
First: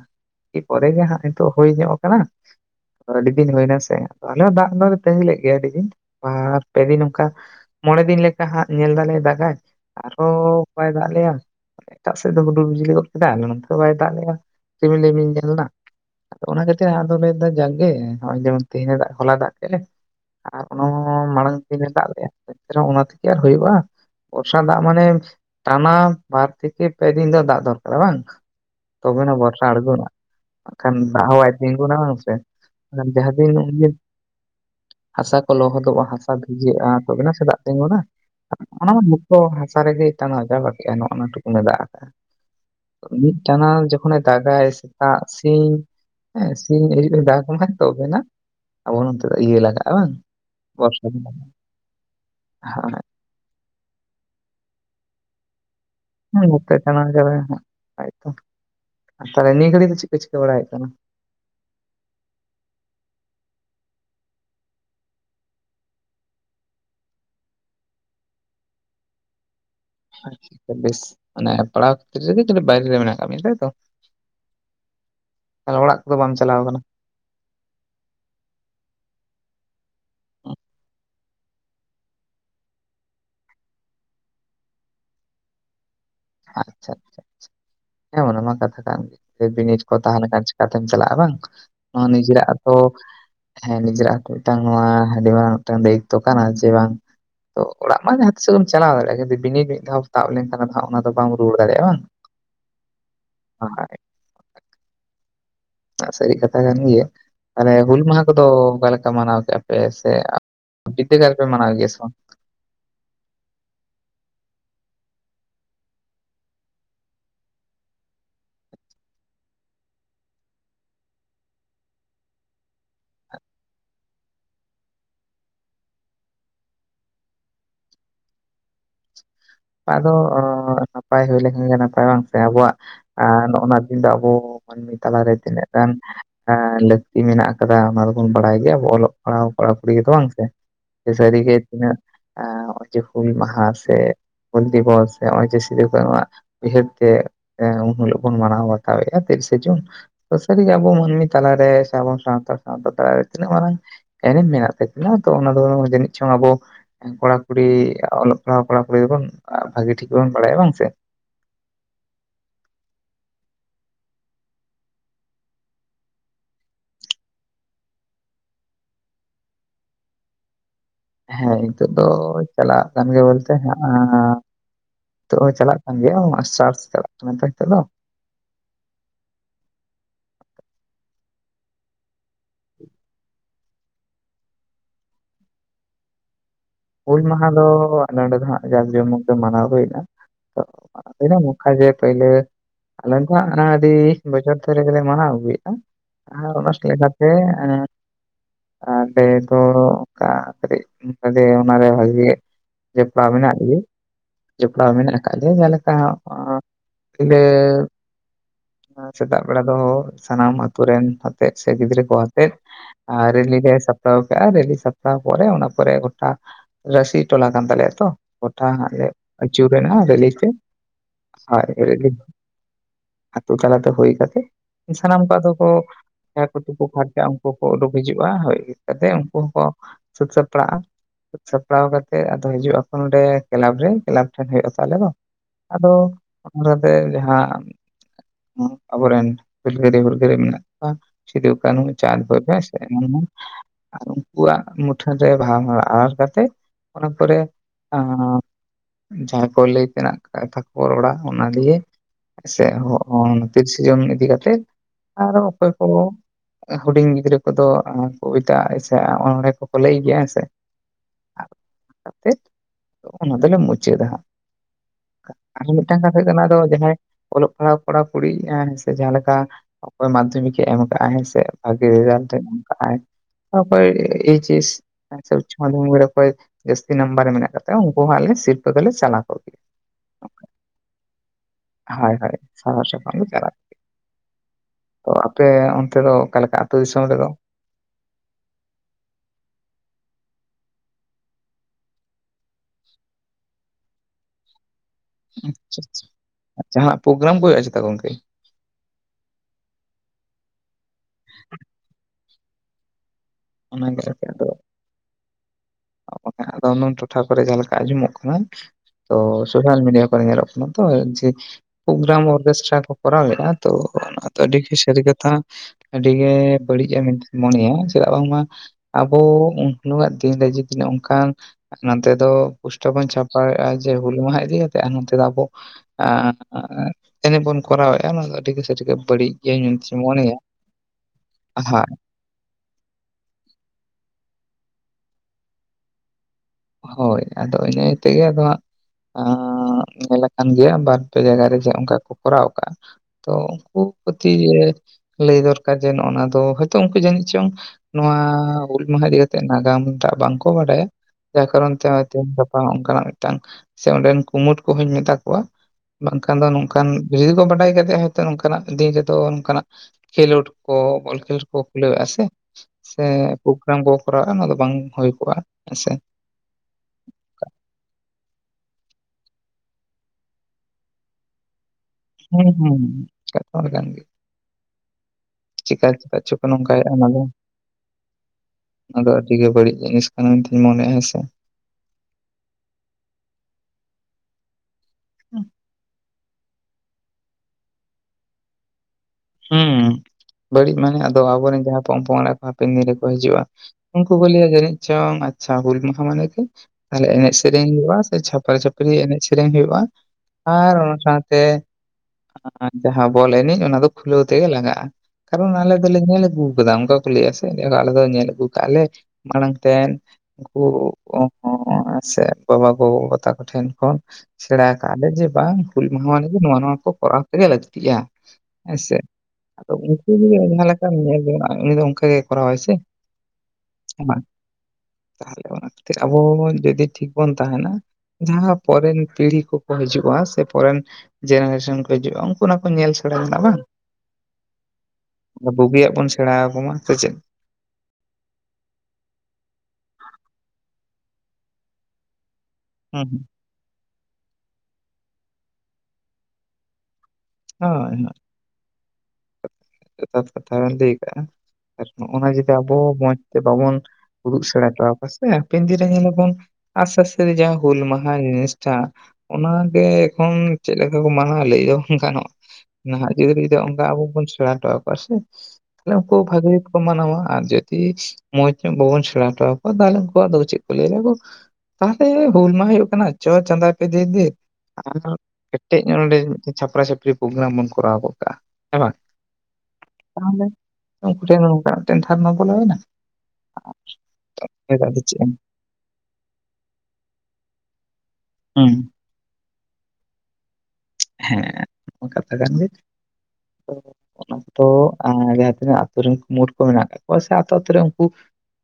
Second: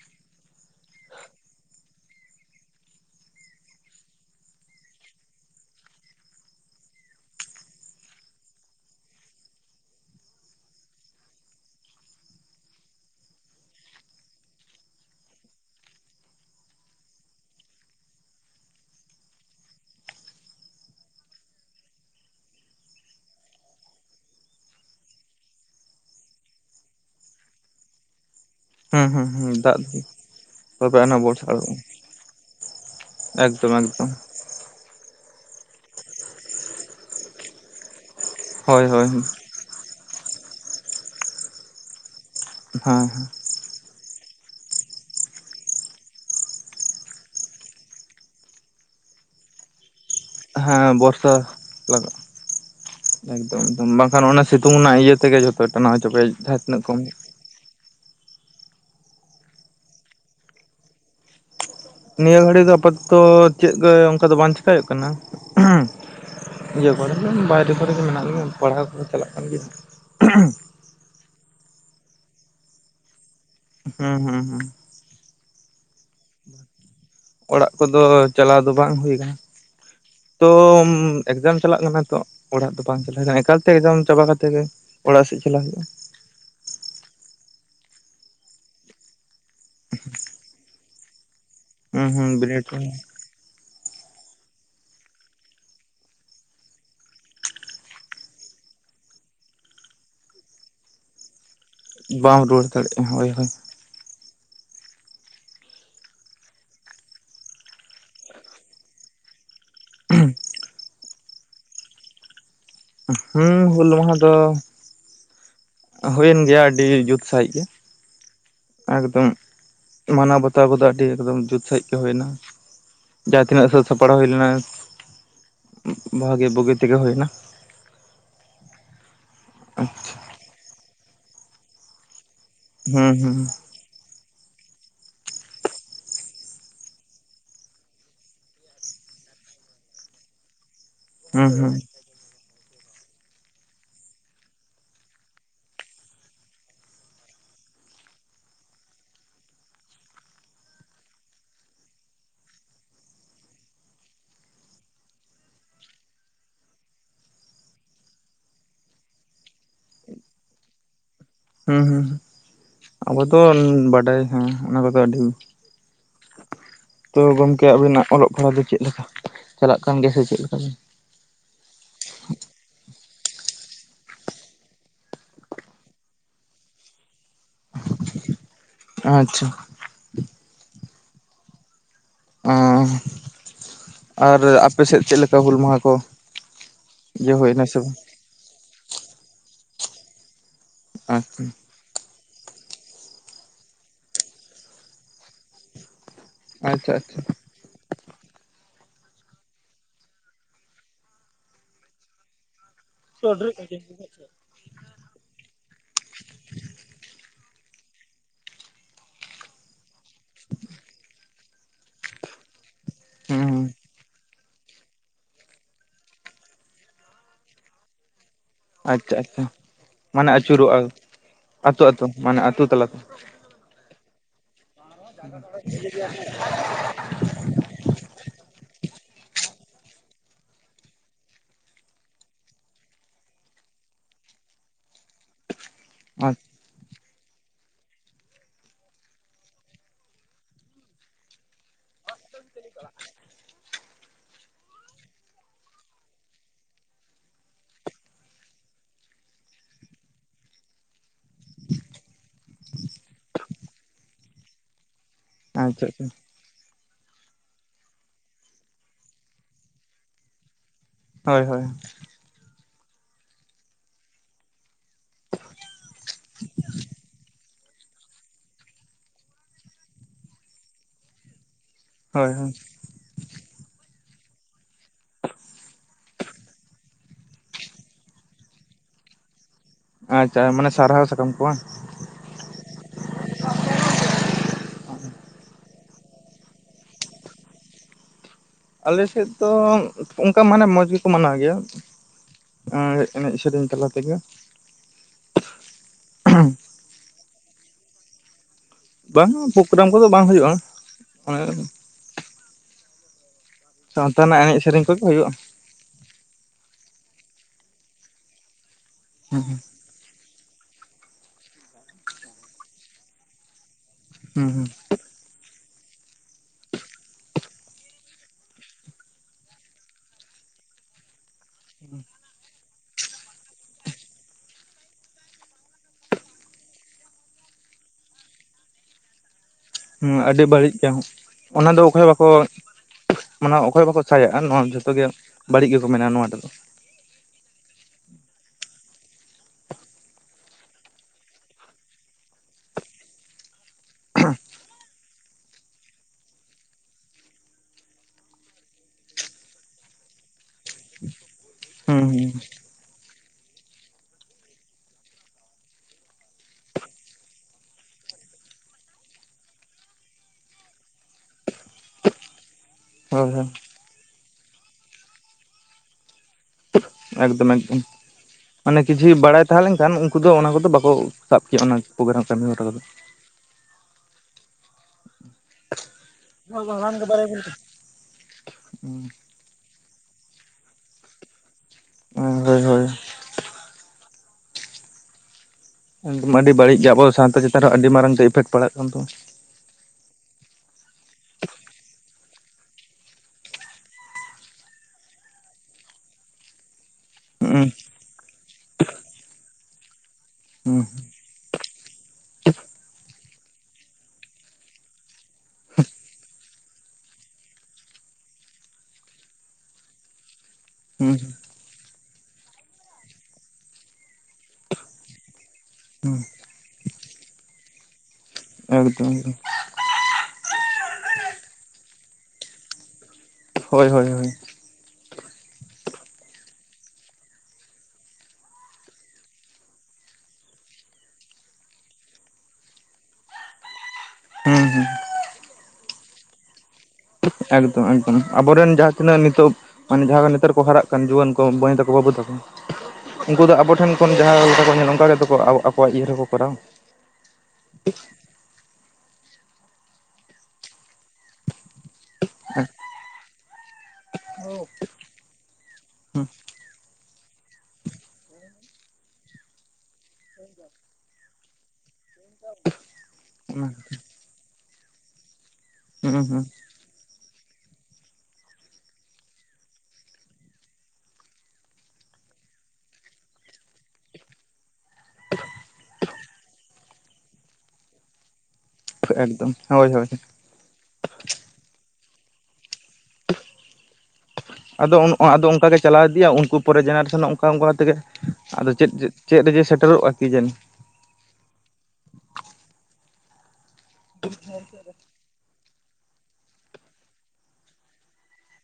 ᱤ ᱯᱚᱨᱮ ᱨᱮ ᱦᱟᱸᱜ ᱱᱤᱛᱚᱜ ᱦᱩᱭ ᱧᱚᱜ ᱠᱟᱱᱟ ᱟᱹᱰᱤ ᱫᱤᱱ ᱦᱩᱭ ᱱᱟ ᱥᱮ ᱟᱞᱮ ᱦᱚᱸ ᱫᱟᱜ ᱫᱚᱞᱮ ᱛᱟᱺᱜᱤ ᱞᱮᱫ ᱜᱮᱭᱟ ᱟᱹᱰᱤ ᱫᱤᱱᱼᱼ *unintelligible* ᱟᱨ ᱯᱮ ᱫᱤᱱ ᱚᱱᱠᱟ ᱢᱚᱲᱮ ᱫᱤᱱ ᱞᱮᱠᱟ ᱦᱟᱸᱜ ᱧᱮᱞ ᱫᱟᱞᱮ ᱫᱟᱜᱟᱭ ᱟᱨᱚ ᱦᱚ ᱵᱟᱭ ᱫᱟᱜ ᱞᱮᱭᱟ ᱮᱴᱟᱜ ᱥᱮᱫ ᱫᱚ ᱦᱩᱰᱩᱨ ᱵᱤᱡᱽᱞᱤ ᱜᱚᱫ ᱠᱮᱫᱟᱭ ᱟᱞᱮ ᱱᱚᱱ ᱛᱮ ᱫᱚ ᱵᱟᱭ ᱫᱟᱜ ᱞᱮᱜ-ᱟ ᱨᱤᱢᱤᱞ ᱨᱤᱢᱤᱞ ᱧᱮᱞ ᱱᱟ ᱟᱫᱚ ᱚᱱᱟ ᱠᱷᱟᱹᱛᱤᱨ ᱟᱫᱚ ᱞᱟᱹᱭᱫᱟ ᱡᱟᱸᱜᱮ ᱱᱚᱜᱼᱚᱭ ᱡᱮᱢᱚᱱ ᱛᱮᱦᱮᱱᱮ ᱫᱟᱜ ᱦᱚᱞᱟ ᱫᱟᱜ ᱠᱮᱫ-ᱮ ᱟᱨ ᱚᱱᱚ ᱢᱟᱲᱟᱝ ᱥᱮᱱᱮ ᱫᱟᱜ ᱞᱮᱼᱟᱭ ᱛᱚ ᱚᱱᱟ ᱛᱮ ᱠᱤ ᱟᱨ ᱦᱩᱭᱩᱜᱼᱟ ᱵᱚᱨᱥᱟ ᱫᱟᱜ ᱢᱟᱱᱮ ᱴᱟᱱᱟ ᱵᱟᱨ ᱛᱷᱮᱠᱮ ᱯᱮ ᱫᱤᱱ ᱫᱚ ᱫᱟᱜ ᱫᱚᱨᱠᱟᱨᱟ ᱵᱟᱝ ᱦᱩᱸ ᱦᱩᱸ ᱛᱚᱵᱮᱱᱟ ᱦᱩᱸ ᱵᱚᱨᱥᱟ ᱫᱟᱜ ᱟᱲᱜᱳᱱᱟ ᱵᱟᱠᱷᱟᱱ ᱛᱚᱵᱮ ᱟᱱᱟ ᱫᱟᱜ ᱦᱚᱸ ᱵᱚᱨᱥᱟ ᱵᱟᱭ ᱟᱬᱜᱚᱱᱟ ᱛᱤᱸᱜᱩᱱᱟ ᱥᱮ ᱡᱟᱦᱟᱸ ᱛᱤᱱᱟᱹᱜ ᱮᱠᱫᱚᱢ ᱜᱮᱼᱼ ᱮᱠᱫᱚᱢ ᱦᱟᱥᱟ ᱠᱚ ᱞᱚᱦᱚᱫᱚᱜᱼᱟ ᱦᱟᱥᱟ ᱵᱷᱤᱡᱟᱹᱜᱼᱟ ᱛᱚᱵᱮᱱᱟ ᱥᱮ ᱫᱟᱜ ᱛᱤᱸᱜᱩᱱᱟ ᱦᱳᱭ ᱚᱱᱟ ᱢᱟ ᱦᱳᱭ ᱡᱷᱚᱛᱚ ᱦᱟᱥᱟ ᱨᱮ ᱜᱮ ᱴᱟᱱᱟᱣ ᱪᱟᱵᱟ ᱠᱮᱜᱼᱟ ᱱᱚᱜᱼᱚ ᱱᱟ ᱴᱩᱠᱩᱱᱮ ᱫᱟᱜ ᱟᱠᱟᱜᱼᱟ ᱦᱮᱸ ᱢᱤᱫ ᱴᱟᱱᱟ ᱡᱚᱠᱷᱚᱱᱮ ᱫᱟᱜᱟᱭ ᱥᱮᱛᱟᱜ ᱥᱤᱧ ᱮᱸ ᱥᱤᱧ ᱟᱹᱭᱩᱵᱼᱼ ᱫᱟᱜ ᱢᱟᱭ ᱛᱚᱵᱮᱱᱟᱜ ᱟᱵᱚ ᱱᱚᱱ ᱛᱮ ᱫᱚ ᱤᱭᱟᱹ ᱞᱟᱜᱟᱜᱼᱟ ᱵᱟᱝ ᱦᱮᱸ ᱵᱚᱨᱥᱟ ᱞᱟᱜᱟᱜᱼᱟ ᱮᱠᱫᱚᱢ ᱮᱠᱫᱚᱢ ᱵᱟᱝ ᱠᱷᱟᱱ ᱚᱱᱟ ᱥᱤᱛᱩᱝ ᱨᱮᱱᱟᱜ ᱤᱭᱟᱹ ᱛᱮ ᱜᱮ ᱡᱷᱚᱛᱚᱭ ᱴᱟᱱᱟᱣ ᱪᱟᱵᱟᱭᱟ ᱡᱟᱦᱟᱸ ᱛᱤᱱᱟᱹᱜ ᱠᱚᱢ ᱧᱚᱜ *unintelligible* ᱛᱟᱭᱛᱚ ᱛᱟᱦᱚᱞᱮ ᱱᱤᱭᱟᱹ ᱜᱷᱟᱹᱲᱤᱡ ᱫᱚ ᱪᱮᱫ ᱠᱚ ᱪᱤᱠᱟᱹ ᱵᱟᱲᱟᱭ ᱦᱩᱭᱩᱜ ᱠᱟᱱᱟ ᱱᱤᱭᱟᱹ ᱜᱷᱟᱹᱲᱤᱡ ᱫᱚ ᱟᱯᱟᱛᱚᱛᱚ ᱪᱮᱫ ᱜᱮ ᱚᱱᱠᱟ ᱫᱚ ᱵᱟᱝ ᱪᱤᱠᱟᱹ ᱦᱩᱭᱩᱜ ᱠᱟᱱᱟ ᱤᱭᱟᱹ ᱠᱚ ᱨᱮ ᱵᱟᱭᱨᱮ ᱠᱚ ᱨᱮ ᱜᱮ ᱢᱮᱱᱟᱜ ᱞᱤᱧᱟᱹ ᱯᱟᱲᱦᱟᱣ ᱠᱚ ᱜᱮ ᱪᱟᱞᱟᱜ ᱠᱟᱱ ᱜᱮᱭᱟ ᱟᱪᱪᱷᱟ ᱟᱪᱪᱷᱟ ᱵᱮᱥ ᱢᱟᱱᱮ ᱯᱟᱲᱦᱟᱣ ᱠᱷᱟᱹᱛᱤᱨ ᱨᱮ ᱜᱮ ᱵᱟᱭ ᱨᱮ ᱢᱮᱱᱟᱜ ᱠᱟᱜ ᱢᱮᱭᱟ ᱛᱟᱹᱭᱛᱚ ᱦᱩᱸ ᱦᱩᱸ ᱦᱩᱸ ᱚᱲᱟᱜ ᱠᱚᱫᱚ ᱵᱟᱢ ᱪᱟᱞᱟᱣ ᱟᱠᱟᱱᱟ? ᱚᱲᱟᱜ ᱠᱚ ᱫᱚ ᱪᱟᱞᱟᱣ ᱫᱚ ᱵᱟᱝ ᱦᱩᱭ ᱠᱟᱱᱟ ᱛᱚ ᱮᱠᱡᱟᱢ ᱪᱟᱞᱟᱜ ᱠᱟᱱᱟ ᱛᱚ ᱚᱲᱟᱜ ᱫᱚ ᱵᱟᱝ ᱪᱟᱞᱟᱣ ᱦᱩᱭ ᱠᱟᱱᱟ ᱮᱠᱟᱞ ᱛᱮ ᱮᱠᱡᱟᱢ ᱪᱟᱵᱟ ᱠᱟᱛᱮ ᱜᱮ ᱚᱲᱟᱜ ᱥᱮᱫ ᱪᱟᱞᱟᱜ ᱦᱩᱭᱩᱜᱼᱟ ᱟᱪᱪᱷᱟ ᱟᱪᱪᱷᱟ ᱟᱪᱪᱷᱟ ᱦᱮᱸ ᱚᱱᱟ ᱢᱟ ᱠᱟᱛᱷᱟ ᱠᱟᱱ ᱜᱮᱼᱼ ᱵᱤᱱᱤᱰ ᱠᱚ ᱛᱟᱦᱮᱸ ᱞᱮᱱ ᱠᱷᱟᱱ ᱪᱤᱠᱟ ᱛᱮᱢ ᱪᱟᱞᱟᱜᱼᱟ ᱵᱟᱝ ᱦᱩᱸ ᱱᱚᱣᱟ ᱦᱩᱸ ᱱᱤᱡᱮᱨᱟᱜ ᱵᱤᱱᱤᱰ ᱛᱚ ᱦᱮᱸ ᱱᱤᱡᱮᱨᱟᱜ ᱦᱚᱸ ᱛᱚ ᱢᱤᱫᱴᱟᱝ ᱱᱚᱶᱟ ᱟᱹᱰᱤ ᱢᱟᱨᱟᱝ ᱢᱤᱫᱴᱟᱝ ᱫᱟᱭᱤᱛᱛᱚ ᱠᱟᱱᱟ ᱡᱮ ᱵᱟᱝᱼᱼ ᱛᱚ ᱚᱲᱟᱜ ᱢᱟ ᱡᱟᱦᱟᱸ ᱛᱤᱥᱚᱜ ᱜᱮᱢ ᱪᱟᱞᱟᱣ ᱫᱟᱲᱮᱭᱟᱜᱼᱟ ᱡᱩᱥᱤ ᱵᱤᱱᱤᱰ ᱢᱤᱫ ᱫᱷᱟᱣ ᱛᱟᱵ ᱞᱮᱱ ᱠᱷᱟᱱ ᱟᱫᱚ ᱦᱟᱸᱜᱼᱼ ᱟᱫᱚ ᱵᱟᱢ ᱨᱩᱣᱟᱹᱲ ᱫᱟᱲᱮᱭᱟᱜᱼᱟ ᱵᱟᱝ? ᱵᱟᱢ ᱨᱩᱣᱟᱹᱲ ᱫᱟᱲᱮᱭᱟ ᱼᱟ ᱦᱳᱭ ᱦᱳᱭ ᱥᱟᱹᱨᱤ ᱠᱟᱛᱷᱟ ᱠᱟᱱ ᱜᱮᱭᱟ ᱛᱟᱦᱞᱮ ᱦᱩᱞ ᱢᱟᱦᱟᱸ ᱠᱚ ᱫᱚ ᱚᱠᱟ ᱞᱮᱠᱟ ᱢᱟᱱᱟᱣ ᱠᱮᱜ ᱟᱯᱮᱼᱼ ᱯᱮᱥᱮ ᱟᱵᱽ ᱰᱤᱯᱤ ᱜᱟᱨ ᱯᱮ ᱢᱟᱱᱟᱣ ᱜᱮᱭᱟ ᱥᱮ ᱵᱟᱝᱼᱼ ᱦᱩᱸ ᱦᱩᱞ ᱢᱟᱦᱟ ᱫᱚᱼᱼ ᱦᱩᱭ ᱮᱱ ᱜᱮᱭᱟ ᱟᱹᱰᱤ ᱡᱩᱛ ᱥᱟᱺᱦᱤᱡ ᱜᱮ᱾ ᱮᱠᱫᱚᱢ ᱢᱟᱱᱟᱣ ᱵᱟᱛᱟᱣ ᱠᱚᱫᱚ ᱟᱹᱰᱤ ᱮᱠᱫᱚᱢ ᱡᱩᱛ ᱥᱟᱺᱦᱤᱡ ᱜᱮ ᱦᱩᱭ ᱮᱱᱟ᱾ ᱡᱟᱦᱟᱸ ᱛᱤᱱᱟᱹᱜ ᱥᱟᱹᱛ ᱥᱟᱯᱲᱟᱣ ᱦᱳᱭ ᱞᱮᱱᱟ ᱵᱷᱟᱜᱮ ᱵᱳᱜᱮ ᱛᱮᱜᱮ ᱦᱩᱭᱱᱟ᱾ ᱟᱫᱚ ᱱᱟᱯᱟᱭ ᱦᱩᱭ ᱞᱮᱱᱠᱷᱟᱱ ᱜᱮ ᱱᱟᱯᱟᱭ ᱵᱟᱝ ᱥᱮ ᱟᱵᱚᱣᱟᱜ ᱦᱩᱸ ᱦᱩᱸ ᱱᱚᱜ-ᱚ ᱱᱚᱣᱟ ᱫᱤᱱ ᱫᱚ ᱟᱵᱚ ᱢᱟᱹᱱᱢᱤ ᱛᱟᱞᱟ ᱨᱮ ᱛᱤᱱᱟᱹᱜ ᱜᱟᱱ ᱦᱮᱸ ᱞᱟᱹᱠᱛᱤ ᱢᱮᱱᱟᱜ ᱟᱠᱟᱫᱟ ᱚᱱᱟ ᱫᱚᱵᱚᱱ ᱵᱟᱲᱟᱭ ᱜᱮᱭᱟ ᱟᱵ ᱚᱞᱚᱜ ᱯᱟᱲᱦᱟᱣ ᱠᱚᱲᱟ ᱠᱩᱲᱤ ᱫᱚ ᱵᱟᱝ ᱥᱮ᱾ ᱥᱟᱹᱨᱤ ᱦᱩᱸ ᱜᱮ ᱦᱩᱸ ᱛᱤᱱᱟᱹᱜ ᱟᱸ ᱡᱮ ᱦᱩᱞ ᱢᱟᱦᱟ ᱥᱮ ᱦᱩᱞ ᱫᱤᱵᱚᱥ ᱥᱮ ᱦᱚᱜ-ᱚᱭ ᱡᱮ ᱥᱤᱫᱩ ᱠᱟᱹᱱᱩ ᱟᱜ ᱩᱭᱦᱟᱹᱨ ᱛᱮ ᱩᱱ ᱦᱤᱞᱳᱜ ᱵᱚᱱ ᱢᱟᱱᱟᱣ ᱵᱟᱛᱟᱣ ᱮᱜ-ᱟ ᱛᱤᱨᱤᱥᱮ ᱡᱩᱱ᱾ ᱥᱟᱹᱨᱤ ᱜᱮ ᱟᱵᱚ ᱢᱟᱹᱱᱢᱤ ᱛᱟᱞᱟᱨᱮ ᱥᱮ ᱟᱵᱚ ᱥᱟᱶᱛᱟ ᱥᱟᱶᱛᱟ ᱛᱟᱞᱟᱨᱮ ᱛᱤᱱᱟᱹᱜ ᱢᱟᱨᱟᱝ ᱮᱱᱮᱱ ᱢᱮᱱᱟᱜ ᱛᱟᱠᱤᱱᱟ ᱛᱚ ᱚᱱᱟ ᱫᱚ ᱡᱟᱹᱱᱤᱡ ᱪᱚᱝ ᱟᱵᱚ ᱠᱚᱲᱟ ᱠᱩᱲᱤ ᱟᱜ ᱚᱞᱚᱜ ᱯᱟᱲᱦᱟᱣ ᱯᱟᱲᱦᱟ ᱞᱟᱹᱭ ᱟᱵᱚᱱ ᱟ ᱵᱷᱟᱜᱮ ᱴᱷᱤᱠ ᱵᱚᱱ ᱵᱟᱲᱟᱭᱟ ᱵᱟᱝ ᱥᱮ ᱦᱩᱸ ᱦᱩᱸ ᱟᱵᱚ ᱫᱚ ᱵᱟᱰᱟᱭ ᱦᱮᱸᱱᱟ ᱠᱚᱫᱚ ᱟᱹᱰᱤ ᱛᱚ ᱜᱚᱝᱠᱮ ᱟᱵᱤᱱᱟᱜ ᱚᱞᱚᱜ ᱯᱟᱲᱦᱟᱜ ᱫᱚ ᱪᱮᱫᱞᱮᱠᱟ ᱪᱟᱞᱟᱜ ᱠᱟᱱ ᱜᱮᱭᱟ ᱥᱮ ᱪᱮᱫᱞᱮᱠᱟ ᱜᱮ ᱦᱮᱸ ᱱᱤᱛᱚᱜ ᱫᱚ ᱪᱟᱞᱟᱜ ᱠᱟᱱ ᱜᱮ ᱵᱚᱞᱛᱮ ᱦᱟᱸᱜ ᱟᱭ ᱱᱤᱛᱚᱜ ᱦᱚᱸ ᱪᱟᱞᱟᱜ ᱠᱟᱱ ᱜᱮᱭᱟ ᱢᱟᱨᱥᱟᱨᱪ ᱪᱟᱞᱟᱜ ᱠᱟᱱᱟ ᱛᱚ ᱱᱤᱛᱚᱜ ᱫᱚ ᱾ ᱟᱪᱪᱷᱟ᱾ ᱮᱸ ᱟᱨ ᱟᱯᱮ ᱥᱮᱫ ᱪᱮᱫ ᱞᱮᱠᱟ ᱦᱩᱞ ᱢᱟᱦᱟ ᱠᱚ? ᱦᱩᱞ ᱤᱭᱟᱹ ᱢᱟᱦᱟ ᱫᱚ ᱦᱩᱭᱱᱟ ᱥᱮ ᱵᱟᱝ? ᱦᱟᱜ ᱱᱚᱰᱮ ᱫᱚ ᱦᱟᱸᱜ ᱡᱟᱠ ᱡᱚᱢᱚᱠ ᱜᱮ ᱢᱟᱱᱟᱣ ᱦᱩᱭᱩᱜᱼᱟ᱾ *unintelligible* ᱟᱪᱪᱷᱟ ᱱᱝᱠᱟ ᱜᱮ ᱯᱟᱹᱭᱞᱟᱹ ᱾ ᱟᱞᱮ ᱫᱚ ᱦᱟᱸᱜ ᱚᱱᱟ ᱟᱹᱰᱤ ᱵᱚᱪᱷᱚᱨ ᱫᱷᱚᱨᱟᱣ ᱜᱮ ᱞᱮ ᱢᱟᱱᱟᱣ ᱟᱹᱜᱩᱭ ᱮᱫᱟ ᱟᱨ ᱚᱱᱟᱥ ᱟᱪᱪᱷᱟ ᱞᱮᱠᱟ ᱟᱪᱪᱷᱟ ᱛᱮ - - *unintelligible* ᱚᱸᱰᱮ ᱫᱚ ᱚᱠᱟ ᱠᱟᱹᱴᱤᱡ *unintelligible* ᱾ ᱮ ᱚᱱᱟ ᱨᱮ ᱵᱷᱟᱜᱮ ᱜᱮ ᱡᱚᱯᱲᱟᱣ ᱢᱮᱱᱟᱜ ᱦᱩᱸ ᱜᱮᱭᱟ᱾ ᱡᱚᱯᱲᱟᱣ ᱢᱮᱱᱟᱜ ᱟᱠᱟᱫ ᱞᱮᱭᱟ ᱡᱟᱸᱦᱟ ᱞᱮᱠᱟ ᱟᱸᱜ ᱞᱮ ᱻ ᱥᱮᱛᱟᱜ ᱵᱮᱲᱟ ᱫᱚ ᱼᱼ ᱥᱟᱱᱟᱢ ᱟᱛᱩ ᱨᱮᱱ ᱟᱛᱮᱜ ᱥᱮ ᱜᱤᱫᱽᱨᱟᱹ ᱠᱚ ᱟᱛᱮᱫ ᱟᱨ ᱮ ᱤᱧ ᱞᱟᱹᱭ ᱦᱩᱸ ᱮᱫᱟ ᱥᱟᱯ - - ᱚᱼᱠᱟ ᱨᱮᱞᱤ ᱥᱟᱯᱲᱟᱣ ᱠᱚᱜ ᱟᱯᱮ ᱚᱱᱟ ᱯᱚᱨᱮ ᱜᱚᱴᱟ ᱨᱟᱹᱥᱤ ᱴᱚᱞᱟ ᱠᱟᱱ ᱛᱟᱞᱮᱭᱟ ᱛᱚ ᱾ ᱜᱚᱴᱷᱟ ᱦᱟᱸᱜ ᱞᱮ ᱟᱪᱪᱷᱟ ᱟᱪᱪᱷᱟ ᱟᱹᱪᱩ ᱨᱮᱱᱟ ᱨᱮᱞᱤ ᱢᱟᱱᱮ ᱛᱮ ᱟᱹᱪᱩᱨᱚᱜᱼᱟ ᱾ ᱟᱹᱛᱩ ᱟᱹᱛᱩ ᱢᱟᱱᱮ ᱟᱹᱛᱩ ᱛᱟᱞᱟ ᱛᱮ ᱾ ᱛᱟᱞᱟ ᱛᱮ ᱦᱳᱭ ᱠᱟᱛᱮ ᱥᱟᱱᱟᱢ ᱠᱚ ᱟᱫᱚ ᱠᱚ ᱮᱸ ᱛᱳᱯᱳ ᱯᱷᱟᱨᱪᱟᱜ ᱼᱟ - - ᱳᱱᱠᱳ ᱠᱚ ᱳᱰᱳᱠ ᱦᱤᱡᱩᱜᱼᱟ, ᱦᱳᱭ ᱠᱟᱛᱮ ᱩᱱᱠᱩ ᱦᱚᱸᱠᱚ ᱥᱟᱹᱛ ᱥᱟᱯᱲᱟᱜᱼᱟ ᱾ ᱥᱟᱯᱲᱟᱣ ᱠᱟᱛᱮ ᱟᱫᱚ ᱦᱤᱡᱩᱜ ᱟᱠᱚ ᱱᱚᱰᱮ ᱠᱞᱟᱵᱽ ᱨᱮ ᱠᱞᱟᱵᱽ ᱴᱷᱮᱱ ᱦᱳᱭᱳᱜᱼᱟ ᱛᱚ ᱟᱞᱮ ᱫᱚ ᱾ ᱟᱫᱚ ᱚᱱᱟ ᱠᱟᱛᱮ ᱡᱟᱦᱟᱸ ᱟᱵᱚ ᱨᱮᱱ *unintelligible* ᱢᱮᱱᱟᱜ ᱠᱚᱣᱟ ᱥᱤᱫᱩ ᱠᱟᱹᱱᱩ, ᱪᱟᱸᱫᱽ, ᱵᱷᱚᱭᱨᱳᱵ ᱦᱮ ᱥᱮ ᱮᱢ ᱩᱱᱠᱩᱣᱟᱜ ᱢᱩᱴᱷᱟᱹᱱ ᱨᱮ ᱵᱟᱦᱟ ᱢᱟ ᱟᱨ ᱠᱟᱛᱮᱜ, ᱚᱱᱟ ᱯᱚᱨᱮ ᱟᱸ ᱡᱟᱦᱟᱸ ᱠᱚ ᱞᱟᱹᱭ ᱛᱮᱱᱟᱜ ᱠᱟᱛᱷᱟ ᱠᱚ ᱨᱚᱲᱟ ᱚᱱᱟ ᱫᱤᱭᱮ ᱥᱮ *unintelligible* ᱛᱤᱨᱤᱥᱟ ᱡᱩᱱ ᱤᱫᱤ ᱠᱟᱛᱮᱫ ᱟᱨ ᱦᱚ ᱚᱠᱚᱭ ᱠᱚ ᱟᱪᱪᱷᱟ ᱟᱪᱪᱷᱟ ᱦᱩᱰᱤᱧ ᱜᱤᱫᱽᱨᱟᱹ ᱠᱚᱫᱚ ᱠᱚᱵᱤᱛᱟᱜᱼᱟ ᱥᱮ ᱚᱱᱚᱲᱦᱮ ᱠᱚᱠᱚ ᱞᱟᱹᱭ ᱜᱮᱭᱟ ᱥᱮ, ᱦᱳᱭ ᱦᱳᱭ, ᱟᱛᱮᱫ ᱚᱱᱟ ᱫᱚᱞᱮ ᱢᱩᱪᱟᱹᱫ-ᱟ ᱦᱟᱸᱜ, ᱟᱨ ᱢᱤᱫᱴᱟᱱ ᱠᱟᱛᱷᱟ ᱦᱩᱭᱩᱜ ᱠᱟᱱᱟ ᱡᱟᱦᱟᱸᱭ ᱚᱞᱚᱜ ᱯᱟᱲᱦᱟᱜ ᱠᱚᱲᱟ ᱠᱩᱲᱤ ᱥᱮ ᱡᱟᱦᱟᱸᱮᱠᱟ ᱚᱠᱚᱭ ᱢᱟᱫᱽᱫᱚᱢᱤᱠᱮ ᱮᱢᱠᱟ ᱦᱮᱸ ᱥᱮ ᱦᱳᱭ ᱦᱳᱭ *unintelligible* ᱚᱠᱚᱭ ᱮᱭᱤᱪ ᱮᱥ ᱢᱟᱫᱷᱚᱢᱤᱠ ᱨᱮ ᱚᱠᱚᱭ ᱡᱟᱹᱥᱛᱤ ᱱᱟᱢᱵᱟᱨ ᱨᱮ ᱢᱮᱱᱟᱜ ᱠᱟᱛᱭᱟ ᱩᱱᱠᱩ ᱦᱚᱸ ᱟᱞᱮ ᱥᱤᱨᱯᱟᱹ ᱫᱚᱞᱮ ᱪᱟᱞ ᱠᱚᱜᱮᱭᱟ᱾ ᱟᱪᱪᱷᱟ ᱢᱟᱱᱮ ᱥᱟᱨᱦᱟᱣ ᱥᱟᱠᱟᱢ ᱠᱚ ᱵᱟᱝᱼᱼ ᱦᱟᱭ ᱦᱟᱭ ᱥᱟᱨᱦᱟᱣ ᱜᱮ ᱪᱟᱨᱟᱼᱼ ᱛᱚ ᱟᱯᱮ ᱚᱱᱛᱮ ᱫᱚ ᱚᱠᱟ ᱞᱮᱠᱟ ᱟᱛᱳ ᱫᱤᱥᱚᱢ ᱨᱮ ᱫᱚᱼᱼ ᱟᱞᱮ ᱥᱮᱫ ᱫᱚ ᱚᱱᱠᱟ ᱢᱟᱱᱮ ᱢᱚᱡᱽ ᱜᱮ ᱠᱚ ᱢᱟᱱᱟᱣ ᱜᱮᱭᱟ ᱮ ᱮᱱᱮᱡ ᱥᱮᱨᱮᱧ ᱛᱟᱞᱟ ᱛᱮ ᱜᱮ᱾ ᱟᱪᱪᱷᱟ ᱟᱪᱪᱷᱟ ᱡᱟᱦᱟᱸ ᱯᱨᱳᱜᱨᱟᱢ ᱠᱚ ᱦᱩᱭᱩᱜᱼᱟ ᱪᱮᱛᱟ ᱜᱚᱝᱠᱮ ᱵᱟᱝ-ᱟ ᱯᱨᱳᱜᱨᱟᱢ ᱠᱚ ᱫᱚ ᱵᱟᱝ ᱦᱩᱭᱩᱜᱼᱟ ᱚᱱᱮᱼᱼ ᱚᱱᱟᱜᱮ ᱥᱟᱶᱛᱟ ᱟᱨᱠᱤ ᱨᱮᱱᱟᱜ ᱟᱫᱚ ᱮᱱᱮᱡ ᱥᱮᱨᱮᱧ ᱠᱚ ᱜᱮ ᱦᱳᱭᱳᱜᱼᱟ ᱟᱫᱚ ᱴᱚᱴᱷᱟ ᱠᱚ ᱨᱮ ᱡᱟᱦᱟ ᱞᱮᱠᱟ ᱟᱡᱚᱢᱚᱜ ᱠᱟᱱᱟ ᱛᱚ ᱦᱩᱸ ᱥᱳᱥᱟᱞ ᱢᱤᱰᱤᱭᱟ ᱠᱚ ᱨᱮ ᱧᱮᱞᱚᱜ ᱠᱟᱱᱟ ᱛᱚ ᱡᱮ ᱯᱨᱚᱜᱨᱟᱢ ᱚᱨᱠᱮᱥᱴᱟᱨ ᱠᱚ ᱠᱚᱨᱟᱣ ᱞᱮᱫᱼᱟ ᱛᱚ ᱚᱱᱟ ᱫᱚ ᱟᱹᱰᱤ ᱦᱩᱸ ᱜᱮ ᱥᱟᱹᱨᱤ ᱠᱟᱛᱷᱟᱼᱼ ᱟᱹᱰᱤ ᱜᱮ ᱵᱟᱹᱲᱤᱡ *unintelligible* ᱢᱚᱱᱮᱭᱟ ᱪᱮᱫᱟᱜ ᱵᱟᱝᱢᱟ ᱟᱵᱚ ᱩᱱ ᱦᱤᱞᱚᱜ ᱵᱟᱝ ᱫᱤᱱ ᱨᱮᱼᱼ ᱚᱱᱠᱟᱱ ᱱᱚᱛᱮ ᱫᱚᱼᱼ ᱯᱩᱥᱴᱟᱹᱣ ᱵᱚᱱ ᱪᱷᱟᱯᱟᱣ ᱮᱫᱼᱟ ᱡᱮ ᱦᱩᱞ ᱢᱟᱦᱟ ᱤᱫᱤ ᱠᱟᱛᱮᱜ ᱟᱨ ᱱᱚᱛᱮ ᱫᱚ ᱟᱵᱚᱼᱼ ᱮᱱᱮᱡ ᱵᱚᱱ ᱠᱚᱨᱟᱣ ᱮᱫᱼᱟ ᱚᱱᱟ ᱫᱚ ᱟᱹᱰᱤ ᱜᱮ ᱵᱟᱹᱲᱤᱡ ᱜᱮᱭᱟ *unintelligible* ᱦᱩᱸ ᱟᱹᱰᱤ ᱵᱟᱹᱲᱤᱡ ᱜᱮᱭᱟ ᱚᱱᱟ ᱫᱚ ᱦᱟᱸ ᱚᱠᱚᱭ ᱵᱟᱠᱼᱼ ᱠᱚ ᱢᱟᱱᱮ ᱚᱠᱚᱭ ᱵᱟᱠᱚ ᱥᱟᱭᱟᱜᱼᱟ ᱱᱚᱣᱟ ᱡᱷᱚᱛᱚ ᱜᱮ ᱵᱟᱹᱲᱤᱡ ᱜᱮ ᱠᱚ ᱢᱮᱱᱟ ᱱᱚᱣᱟ ᱫᱚᱼᱼ ᱦᱳᱭ ᱟᱫᱚ ᱤᱱᱟᱹ ᱛᱮ ᱜᱮ ᱟᱫᱚ ᱦᱟᱸᱜᱼᱼ ᱧᱮᱞ ᱟᱠᱟᱱ ᱜᱮᱭᱟ ᱵᱟᱨ ᱯᱮ ᱡᱟᱭᱜᱟ ᱨᱮ ᱚᱱᱠᱟ ᱠᱚ ᱠᱚᱨᱟᱣ ᱟᱠᱟᱜ-ᱟ᱾ ᱛᱚ ᱩᱱ ᱠᱩ ᱯᱚᱛᱤ ᱞᱟᱹᱭ ᱫᱚᱨ ᱠᱟᱨ ᱡᱮ ᱱᱚᱜ-ᱚ ᱱᱚᱣᱟ ᱫᱚ ᱦᱚᱭ ᱛᱳ ᱩᱱᱠᱩ ᱡᱟᱹᱱᱤᱡ ᱪᱚᱝ ᱱᱚᱣᱟ ᱦᱩᱞ ᱢᱟᱦᱟ ᱤᱫᱤ ᱠᱟᱛᱮᱜ ᱱᱟᱜᱟᱢ ᱴᱟᱜ ᱵᱟᱝ ᱠᱚ ᱵᱟᱰᱟᱭᱟ ᱡᱟ ᱠᱟᱨᱚᱱ ᱛᱮ ᱦᱩᱸ ᱛᱮᱦᱤᱧ ᱦᱩᱸ ᱜᱟᱯᱟ ᱚᱱᱠᱟᱱᱟᱜ ᱢᱤᱫ ᱴᱟᱝ ᱥᱮ ᱚᱰᱮᱱ ᱠᱩᱢᱩᱴ ᱠᱚᱦᱚᱧ ᱢᱮᱛᱟ ᱠᱚᱣᱟ᱾ ᱵᱟᱝ ᱠᱷᱟᱱ ᱫᱚ ᱱᱚᱝ ᱠᱟᱱ ᱡᱩᱫᱤ ᱠᱚ ᱵᱟᱰᱟᱭ ᱠᱟᱛᱮ ᱦᱚ ᱛᱚ ᱱᱚᱝ ᱠᱟᱱᱟᱜ ᱫᱤᱛᱚ ᱱᱚᱝ ᱠᱟᱱᱟᱜ ᱠᱷᱮᱞᱳᱰ ᱠᱚ ᱵᱚᱞ ᱠᱷᱮᱞᱳᱰ ᱠᱚ ᱠᱷᱩᱞᱟ. ᱣ ᱟᱥᱮ ᱥᱮ ᱦᱳᱭ ᱦᱳᱭ ᱯᱨᱳᱜᱨᱟᱢ ᱠᱚ ᱠᱚᱨᱟᱼᱟ ᱚᱱᱟ ᱫᱚ ᱵᱟᱝ ᱦᱩᱭ ᱠᱚᱜᱼᱟ ᱦᱮᱸᱥᱮ ᱮᱠᱫᱚᱢ ᱮᱠᱫᱚᱢ ᱢᱟᱱᱮ ᱠᱤᱪᱷᱤ ᱵᱟᱲᱟᱭ ᱛᱟᱦᱮᱸ ᱞᱮᱱ ᱠᱷᱟᱱ ᱩᱱᱠᱩ ᱫᱚ ᱚᱱᱟ ᱠᱚ ᱫᱚ ᱵᱟᱠᱚ ᱥᱟᱵ ᱠᱮᱼᱟ ᱚᱱᱟ ᱯᱨᱳᱜᱨᱟᱢ ᱦᱩᱸ ᱠᱟᱹᱢᱤ ᱦᱚᱨᱟ ᱠᱚᱫᱚ ᱦᱩᱸ ᱪᱟᱯᱟᱲ ᱜᱟᱱ ᱜᱮ ᱪᱮᱠᱟ ᱛᱮ ᱠᱟ ᱪᱚ ᱠᱚ ᱱᱚᱝ ᱦᱳᱭ ᱠᱟᱭᱮᱫᱼᱟ ᱚᱱᱟ ᱫᱚ ᱚᱱᱟ ᱵᱩᱜᱮ ᱵᱟᱹᱲᱤᱡ ᱡᱤᱱᱤᱥ ᱠᱟᱱᱟ ᱢᱮᱱ ᱛᱮᱧ ᱢᱚᱱᱮ ᱭᱟ ᱦᱮᱸ ᱥᱮ ᱦᱳᱭ ᱦᱳᱭ ᱦᱩᱸ ᱟᱹᱰᱤ ᱵᱟᱲᱤᱡ ᱜᱮ ᱟᱵᱚ ᱥᱟᱶᱛᱟ ᱪᱮᱛᱟᱱ ᱨᱮ ᱟᱹᱰᱤ ᱢᱟᱨᱟᱝ ᱛᱮ ᱤᱯᱷᱮᱠᱴ ᱯᱟᱲᱟᱜ ᱠᱟᱱ ᱛᱟᱵᱚ ᱦᱩᱸ ᱵᱟᱹᱲᱤᱡ ᱢᱟᱱᱮ ᱟᱫᱚ ᱟᱵᱚ ᱨᱮᱱ ᱡᱟᱦᱟᱸᱭ ᱯᱚᱝ ᱯᱚᱝᱲᱟ ᱠᱚ ᱦᱟᱯᱮᱱ ᱫᱤᱱ ᱨᱮ ᱠᱚ ᱦᱤᱡᱩᱜᱼᱟ ᱩᱱᱠᱩ ᱠᱚ ᱞᱟᱹᱭᱟ ᱡᱟᱹᱱᱤᱡ ᱪᱚᱝ ᱟᱪᱪᱷᱟ ᱦᱩᱞ ᱢᱟᱦᱟ ᱢᱟᱱᱮ ᱫᱚ ᱛᱟᱦᱚᱞᱮ ᱮᱱᱮᱡ ᱥᱮᱨᱮᱧ ᱦᱩᱸ ᱦᱩᱭᱩᱜᱼᱟ ᱥᱮ ᱪᱷᱟᱯᱨᱟᱼ ᱪᱷᱟᱹᱯᱨᱤ ᱮᱱᱮᱡ ᱥᱮᱨᱮᱧ ᱦᱩᱭᱩᱜᱼᱟ ᱟᱨ ᱦᱩᱸ ᱚᱱᱟ ᱥᱟᱶᱛᱮ ᱥᱮ ᱡᱟᱦᱟ ᱵᱚᱞ ᱮᱱᱮᱡ ᱚᱱᱟ ᱫᱚ ᱠᱷᱩᱞᱟᱹᱣ ᱛᱮ ᱜᱮ ᱞᱟᱜᱟᱜᱼᱟ᱾ ᱠᱟᱨᱚᱱ ᱟᱞᱮ ᱫᱚ ᱞᱮ ᱧᱮᱞ ᱟᱜᱩ ᱟᱠᱟᱫᱟ ᱚᱠᱟ ᱠᱚ ᱞᱟᱹᱭ ᱟᱥᱮ ᱟᱞᱮ ᱫᱚ ᱧᱮᱞ ᱟᱜᱩ ᱠᱟᱜ ᱞᱮ᱾ ᱢᱟᱲᱟᱝ ᱛᱮ ᱩᱱᱠᱩ ᱦᱩᱸ ᱚ ᱥᱮ ᱵᱟᱵᱟ ᱜᱚᱵᱟ ᱛᱟᱠᱚ ᱴᱷᱮᱱ ᱠᱷᱚᱱ ᱥᱮᱲᱟ ᱟᱠᱟᱫ ᱞᱮ ᱡᱮ ᱵᱟᱝ ᱦᱩᱞ ᱢᱟᱦᱟ ᱦᱩᱸ ᱢᱟᱱᱮ ᱫᱚ ᱱᱚᱣᱟ ᱱᱚᱣᱟ ᱠᱚ ᱠᱚᱨᱟᱣ ᱛᱮ ᱜᱮ ᱞᱟᱹᱠᱛᱤᱜᱼᱟ᱾ ᱦᱮᱸᱥᱮ ᱮᱠᱫᱚᱢ ᱮᱠᱫᱚᱢ ᱟᱫᱚ ᱩᱱᱠᱩ ᱡᱟᱫᱤ ᱡᱟᱦᱟ ᱞᱮᱠᱟ ᱧᱮᱞ ᱡᱚᱝ ᱟᱭ ᱩᱱᱤ ᱫᱚ ᱚᱱᱠᱟ ᱜᱮ ᱠᱚᱨᱟᱣ ᱟᱭ ᱥᱮ ᱦᱳᱭ ᱦᱳᱭ ᱵᱟᱝ ᱟᱵᱚ ᱡᱩᱫᱤ ᱴᱷᱤᱠ ᱵᱚᱱ ᱛᱟᱦᱮ ᱱᱟ ᱡᱟᱦᱟ ᱯᱚᱨᱮᱱ ᱯᱤᱲᱦᱤ ᱠᱚ ᱠᱚ ᱦᱤᱡᱩᱜᱼᱟ ᱥᱮ ᱯᱚᱨᱮᱱ ᱡᱮᱱᱟ ᱨᱮᱥᱚᱱ ᱠᱚ ᱦᱤᱡᱩᱜᱼᱟ ᱩᱱᱠᱩ ᱚᱱᱟ ᱠᱚ ᱧᱮᱞ ᱥᱮᱲᱟ ᱢᱮᱱᱟᱜᱼᱟ ᱵᱟᱝ ᱦᱩᱸ ᱦᱩᱸ ᱵᱩᱜᱤᱭᱟᱜ ᱵᱚᱱ ᱥᱮᱲᱟ ᱟᱠᱚᱢᱟ ᱥᱮ ᱪᱮᱫ? ᱮᱠᱫᱚᱢ ᱮᱠᱫᱚᱢ ᱟᱵᱚ ᱨᱮᱱ ᱡᱟᱦᱟ ᱛᱤᱱᱟᱹᱜ ᱱᱤᱛᱚᱜ ᱢᱟᱱᱮ ᱡᱟᱦᱟ ᱱᱮᱛᱟᱨ ᱠᱚ ᱦᱟᱨᱟᱜ ᱠᱟᱱ ᱡᱩᱣᱟᱹᱱ ᱠᱚ ᱵᱟᱹᱭ ᱛᱟ ᱠᱚ ᱵᱟᱹᱵᱩ ᱛᱟᱠᱚ ᱦᱩᱸ ᱩᱱᱠᱩ ᱫᱚ ᱟᱵᱚ ᱴᱷᱮᱱ ᱠᱷᱚᱱ ᱡᱟᱦᱟᱸ ᱞᱮᱠᱟ ᱠᱚ ᱧᱮᱞ ᱚᱱᱠᱟᱜ ᱟᱠᱚᱣᱟᱜ ᱤᱭᱟᱹ ᱨᱮ ᱠᱚ ᱠᱚᱨᱟᱣᱟ ᱦᱳᱭ ᱦᱳᱭ ᱡᱚᱛᱷᱟᱛ ᱠᱟᱛᱷᱟ ᱵᱤᱱ ᱞᱟᱹᱭ ᱟᱠᱟᱫᱟ ᱱᱚᱜᱼᱱᱟ ᱡᱤ ᱟᱵᱚ ᱢᱚᱸᱡᱽ ᱛᱮ ᱵᱟᱵᱚᱱ ᱩᱫᱩᱜ ᱥᱮᱲᱟ ᱦᱚᱴᱚ ᱣᱟ ᱦᱟᱯᱮᱱ ᱫᱤᱱ ᱧᱮᱞ ᱟᱰᱚᱱ ᱟᱥᱛᱮ ᱟᱥᱛᱮ ᱡᱟᱦᱟᱸ ᱦᱩᱞ ᱢᱟᱦᱟ ᱡᱤᱱᱤᱥ ᱴᱟᱜ ᱚᱱᱟ ᱜᱮ ᱮᱠᱷᱚᱱ ᱪᱮᱫ ᱞᱮᱠᱟ ᱠᱚ ᱢᱟᱱᱟᱣ ᱞᱟᱹᱭ ᱫᱚ ᱵᱟᱝ ᱜᱟᱱᱚᱜ ᱱᱟᱱᱟᱜ ᱡᱩᱜ ᱨᱮ ᱚᱝᱠᱟ ᱟᱵᱩ ᱵᱚᱱ ᱥᱮᱲᱟᱴ ᱠᱚ ᱥᱮ ᱛᱟᱦᱮ ᱩᱱᱠᱩ ᱵᱷᱟ ᱜᱮ ᱢᱟᱱᱟᱣᱟ ᱟᱨ ᱡᱩᱫᱤ ᱢᱚᱸᱡᱽ ᱧᱚᱜ ᱵᱟᱵᱚᱱ ᱥᱮᱬᱟ ᱦᱚ ᱴᱚ ᱠᱚᱣᱟ ᱛᱟᱦᱞᱮ ᱩᱱᱠᱩ ᱣᱟᱜ ᱫᱚ ᱪᱮᱫ ᱠᱚ ᱞᱟᱹᱭᱟ ᱛᱟᱦᱚ ᱞᱮ ᱦᱩᱞ ᱢᱟ ᱦᱩᱭᱩᱜ ᱠᱟᱱᱟ ᱪᱚ ᱪᱟᱸᱫ ᱯᱮ ᱫᱮ ᱫᱮ ᱟᱨ ᱠᱮᱴᱮᱡ ᱧᱚᱜ ᱱᱚ ᱰᱮ ᱢᱤᱫ ᱴᱮᱱ ᱪᱷᱟᱯᱨᱟᱼ ᱪᱟᱹᱯᱟᱹᱨᱤ ᱯᱨᱳᱜ ᱨᱟᱢ ᱵᱚᱱ ᱠᱚᱨᱟᱣ ᱜᱚᱫ ᱠᱟᱜᱼᱟ ᱦᱮᱸ ᱵᱟᱝ ᱮᱠᱫᱚᱢ ᱦᱳᱭ ᱦᱳᱭ ᱛᱟᱦᱞᱮ ᱩᱱᱠᱩ ᱴᱷᱮᱱ ᱦᱚ ᱚᱱᱠᱟ ᱴᱮ ᱱᱴᱷᱟ ᱵᱚᱞᱚ ᱭᱮᱱᱟ ᱟᱫᱚ ᱪᱮᱫ ᱮᱢ ᱟᱫᱚ ᱚᱱᱠᱟ ᱜᱮ ᱪᱟᱞᱟᱣ ᱤᱫᱤᱭᱟ ᱩᱱ ᱠᱩ ᱯᱚᱨᱮ ᱡᱮᱱᱟ ᱨᱮᱥᱚᱱ ᱚᱱᱠᱟ ᱚᱱᱠᱟ ᱛᱮ ᱜᱮ ᱟᱫᱚ ᱦᱩᱸ ᱪᱮᱫ ᱪᱮᱫ ᱨᱮᱜᱮ ᱥᱮ ᱴᱮᱨᱚᱜᱼᱟ ᱠᱤ ᱡᱮᱱ ᱦᱮᱸ ᱱᱚᱣᱟ ᱠᱟᱛᱷᱟ ᱠᱟᱱ ᱜᱮᱭᱟ ᱚᱱᱟ ᱫᱚ ᱡᱟᱦᱟᱸ ᱛᱤᱱᱟᱹᱜ ᱟᱛᱩ ᱨᱮᱱ ᱠᱩᱢᱩᱴ ᱠᱚ ᱢᱮᱱᱟᱜ ᱠᱫ ᱠᱚᱣᱟ ᱥᱮ ᱟᱛᱳ ᱨᱮᱱ ᱩᱱᱠᱩ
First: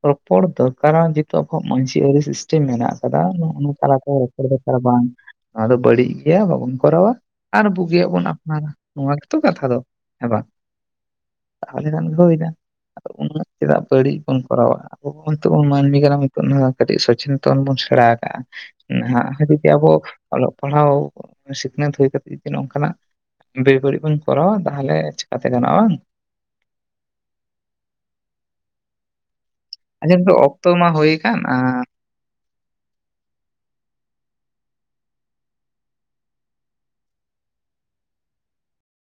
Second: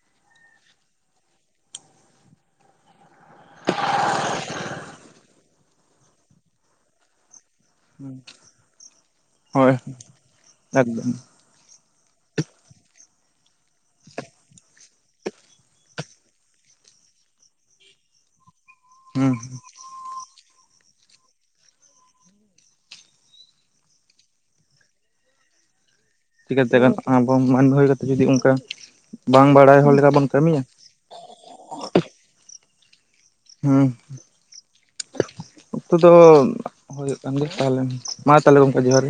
ᱨᱚᱯᱚᱲ ᱫᱚᱨ ᱠᱟᱨᱟ ᱡᱚ ᱟᱵᱚ ᱣᱟᱜ ᱢᱟᱹᱡᱷᱤ ᱟᱹᱨᱤ ᱥᱤᱥ ᱴᱮᱢ ᱢᱮᱱᱟᱜ ᱟᱠᱟᱫᱟ ᱱᱚᱜ ᱱᱚᱣᱟ ᱛᱟᱞ-ᱟ ᱠᱚ ᱨᱚᱲ ᱟ ᱵᱟᱝ ᱱᱚᱣᱟ ᱫᱚ ᱵᱟᱹᱲᱤᱡ ᱜᱮᱭᱟ ᱵᱟᱵᱚᱱ ᱠᱚᱨᱟᱣᱟ᱾ ᱟᱨ ᱵᱩᱜᱤᱭᱟᱼᱜ ᱵᱚᱱ ᱟᱯᱱᱟᱨᱟ ᱱᱚᱣᱟ ᱜᱮᱛᱚ ᱠᱟᱛᱷᱟ ᱦᱳᱭ ᱫᱚ, ᱦᱮᱸ ᱵᱟᱝ ᱮᱠᱫᱚᱢ ᱛᱟᱦᱚᱞᱮ ᱠᱷᱟᱱ ᱜᱮ ᱦᱩᱭᱱᱟ, ᱩᱱᱟᱹᱜ ᱪᱮᱫᱟᱜ ᱵᱟᱹᱲᱤᱡ ᱵᱚᱱ ᱠᱚᱨᱟᱣᱟ ᱦᱟᱜᱼᱼ ᱟᱵᱚ ᱱᱤᱛ ᱵᱚᱱ ᱢᱟᱹᱱᱢᱤ ᱠᱟᱱᱟ ᱱᱤᱛᱚᱜ ᱠᱟᱹᱴᱤᱡ ᱥᱚᱪᱮᱱᱮᱛᱚᱱ ᱵᱚᱱ ᱥᱮᱬᱟ ᱠᱟᱟᱜᱼᱟ᱾ ᱱᱟᱦᱟᱜ ᱦᱩᱸ ᱦᱚᱸ ᱡᱩᱫᱤ ᱟᱵᱚ ᱚᱞᱚᱜ ᱯᱟᱲᱦᱟᱣ ᱥᱤᱠᱷᱱᱟᱹᱛ ᱦᱩᱭ ᱠᱟᱛ ᱡᱩᱤ ᱱᱚᱝᱠᱟᱱᱟᱜ ᱵᱮᱵᱟᱹᱲᱤᱡ ᱵᱟᱱ ᱠᱚᱨᱟᱣᱟ ᱛᱟᱦᱚᱞᱮ ᱪᱤᱠᱟᱛᱮ ᱜᱟᱱᱚᱜᱼᱟ ᱾ ᱵᱟᱝ ᱪᱤᱠᱟᱹᱛᱮ ᱜᱟᱱᱳᱼ ᱟ ᱾ ᱟᱵᱚ ᱢᱟᱹᱱᱢᱤ ᱦᱩᱭ ᱠᱟᱛᱮ ᱡᱩᱫᱤ ᱚᱱᱠᱟ ᱵᱟᱝ ᱵᱟᱲᱟᱭ ᱦᱚᱲ ᱞᱮᱠᱟ ᱟᱪᱪᱷᱟ ᱵᱚᱱ ᱠᱟᱹᱢᱤᱭᱟ᱾ *unintelligible* ᱦᱩᱭ ᱦᱟᱱ ᱟᱨ *unintelligible* ᱚᱠᱛᱚ ᱫᱚ ᱦᱩᱭᱩᱜ ᱠᱟᱱ ᱜᱮᱭᱟ ᱛᱟᱦᱚᱞᱮ, ᱢᱟ ᱛᱟᱦᱞᱮ ᱜᱚᱝᱠᱮ ᱡᱚᱦᱟᱨ ᱜᱮ᱾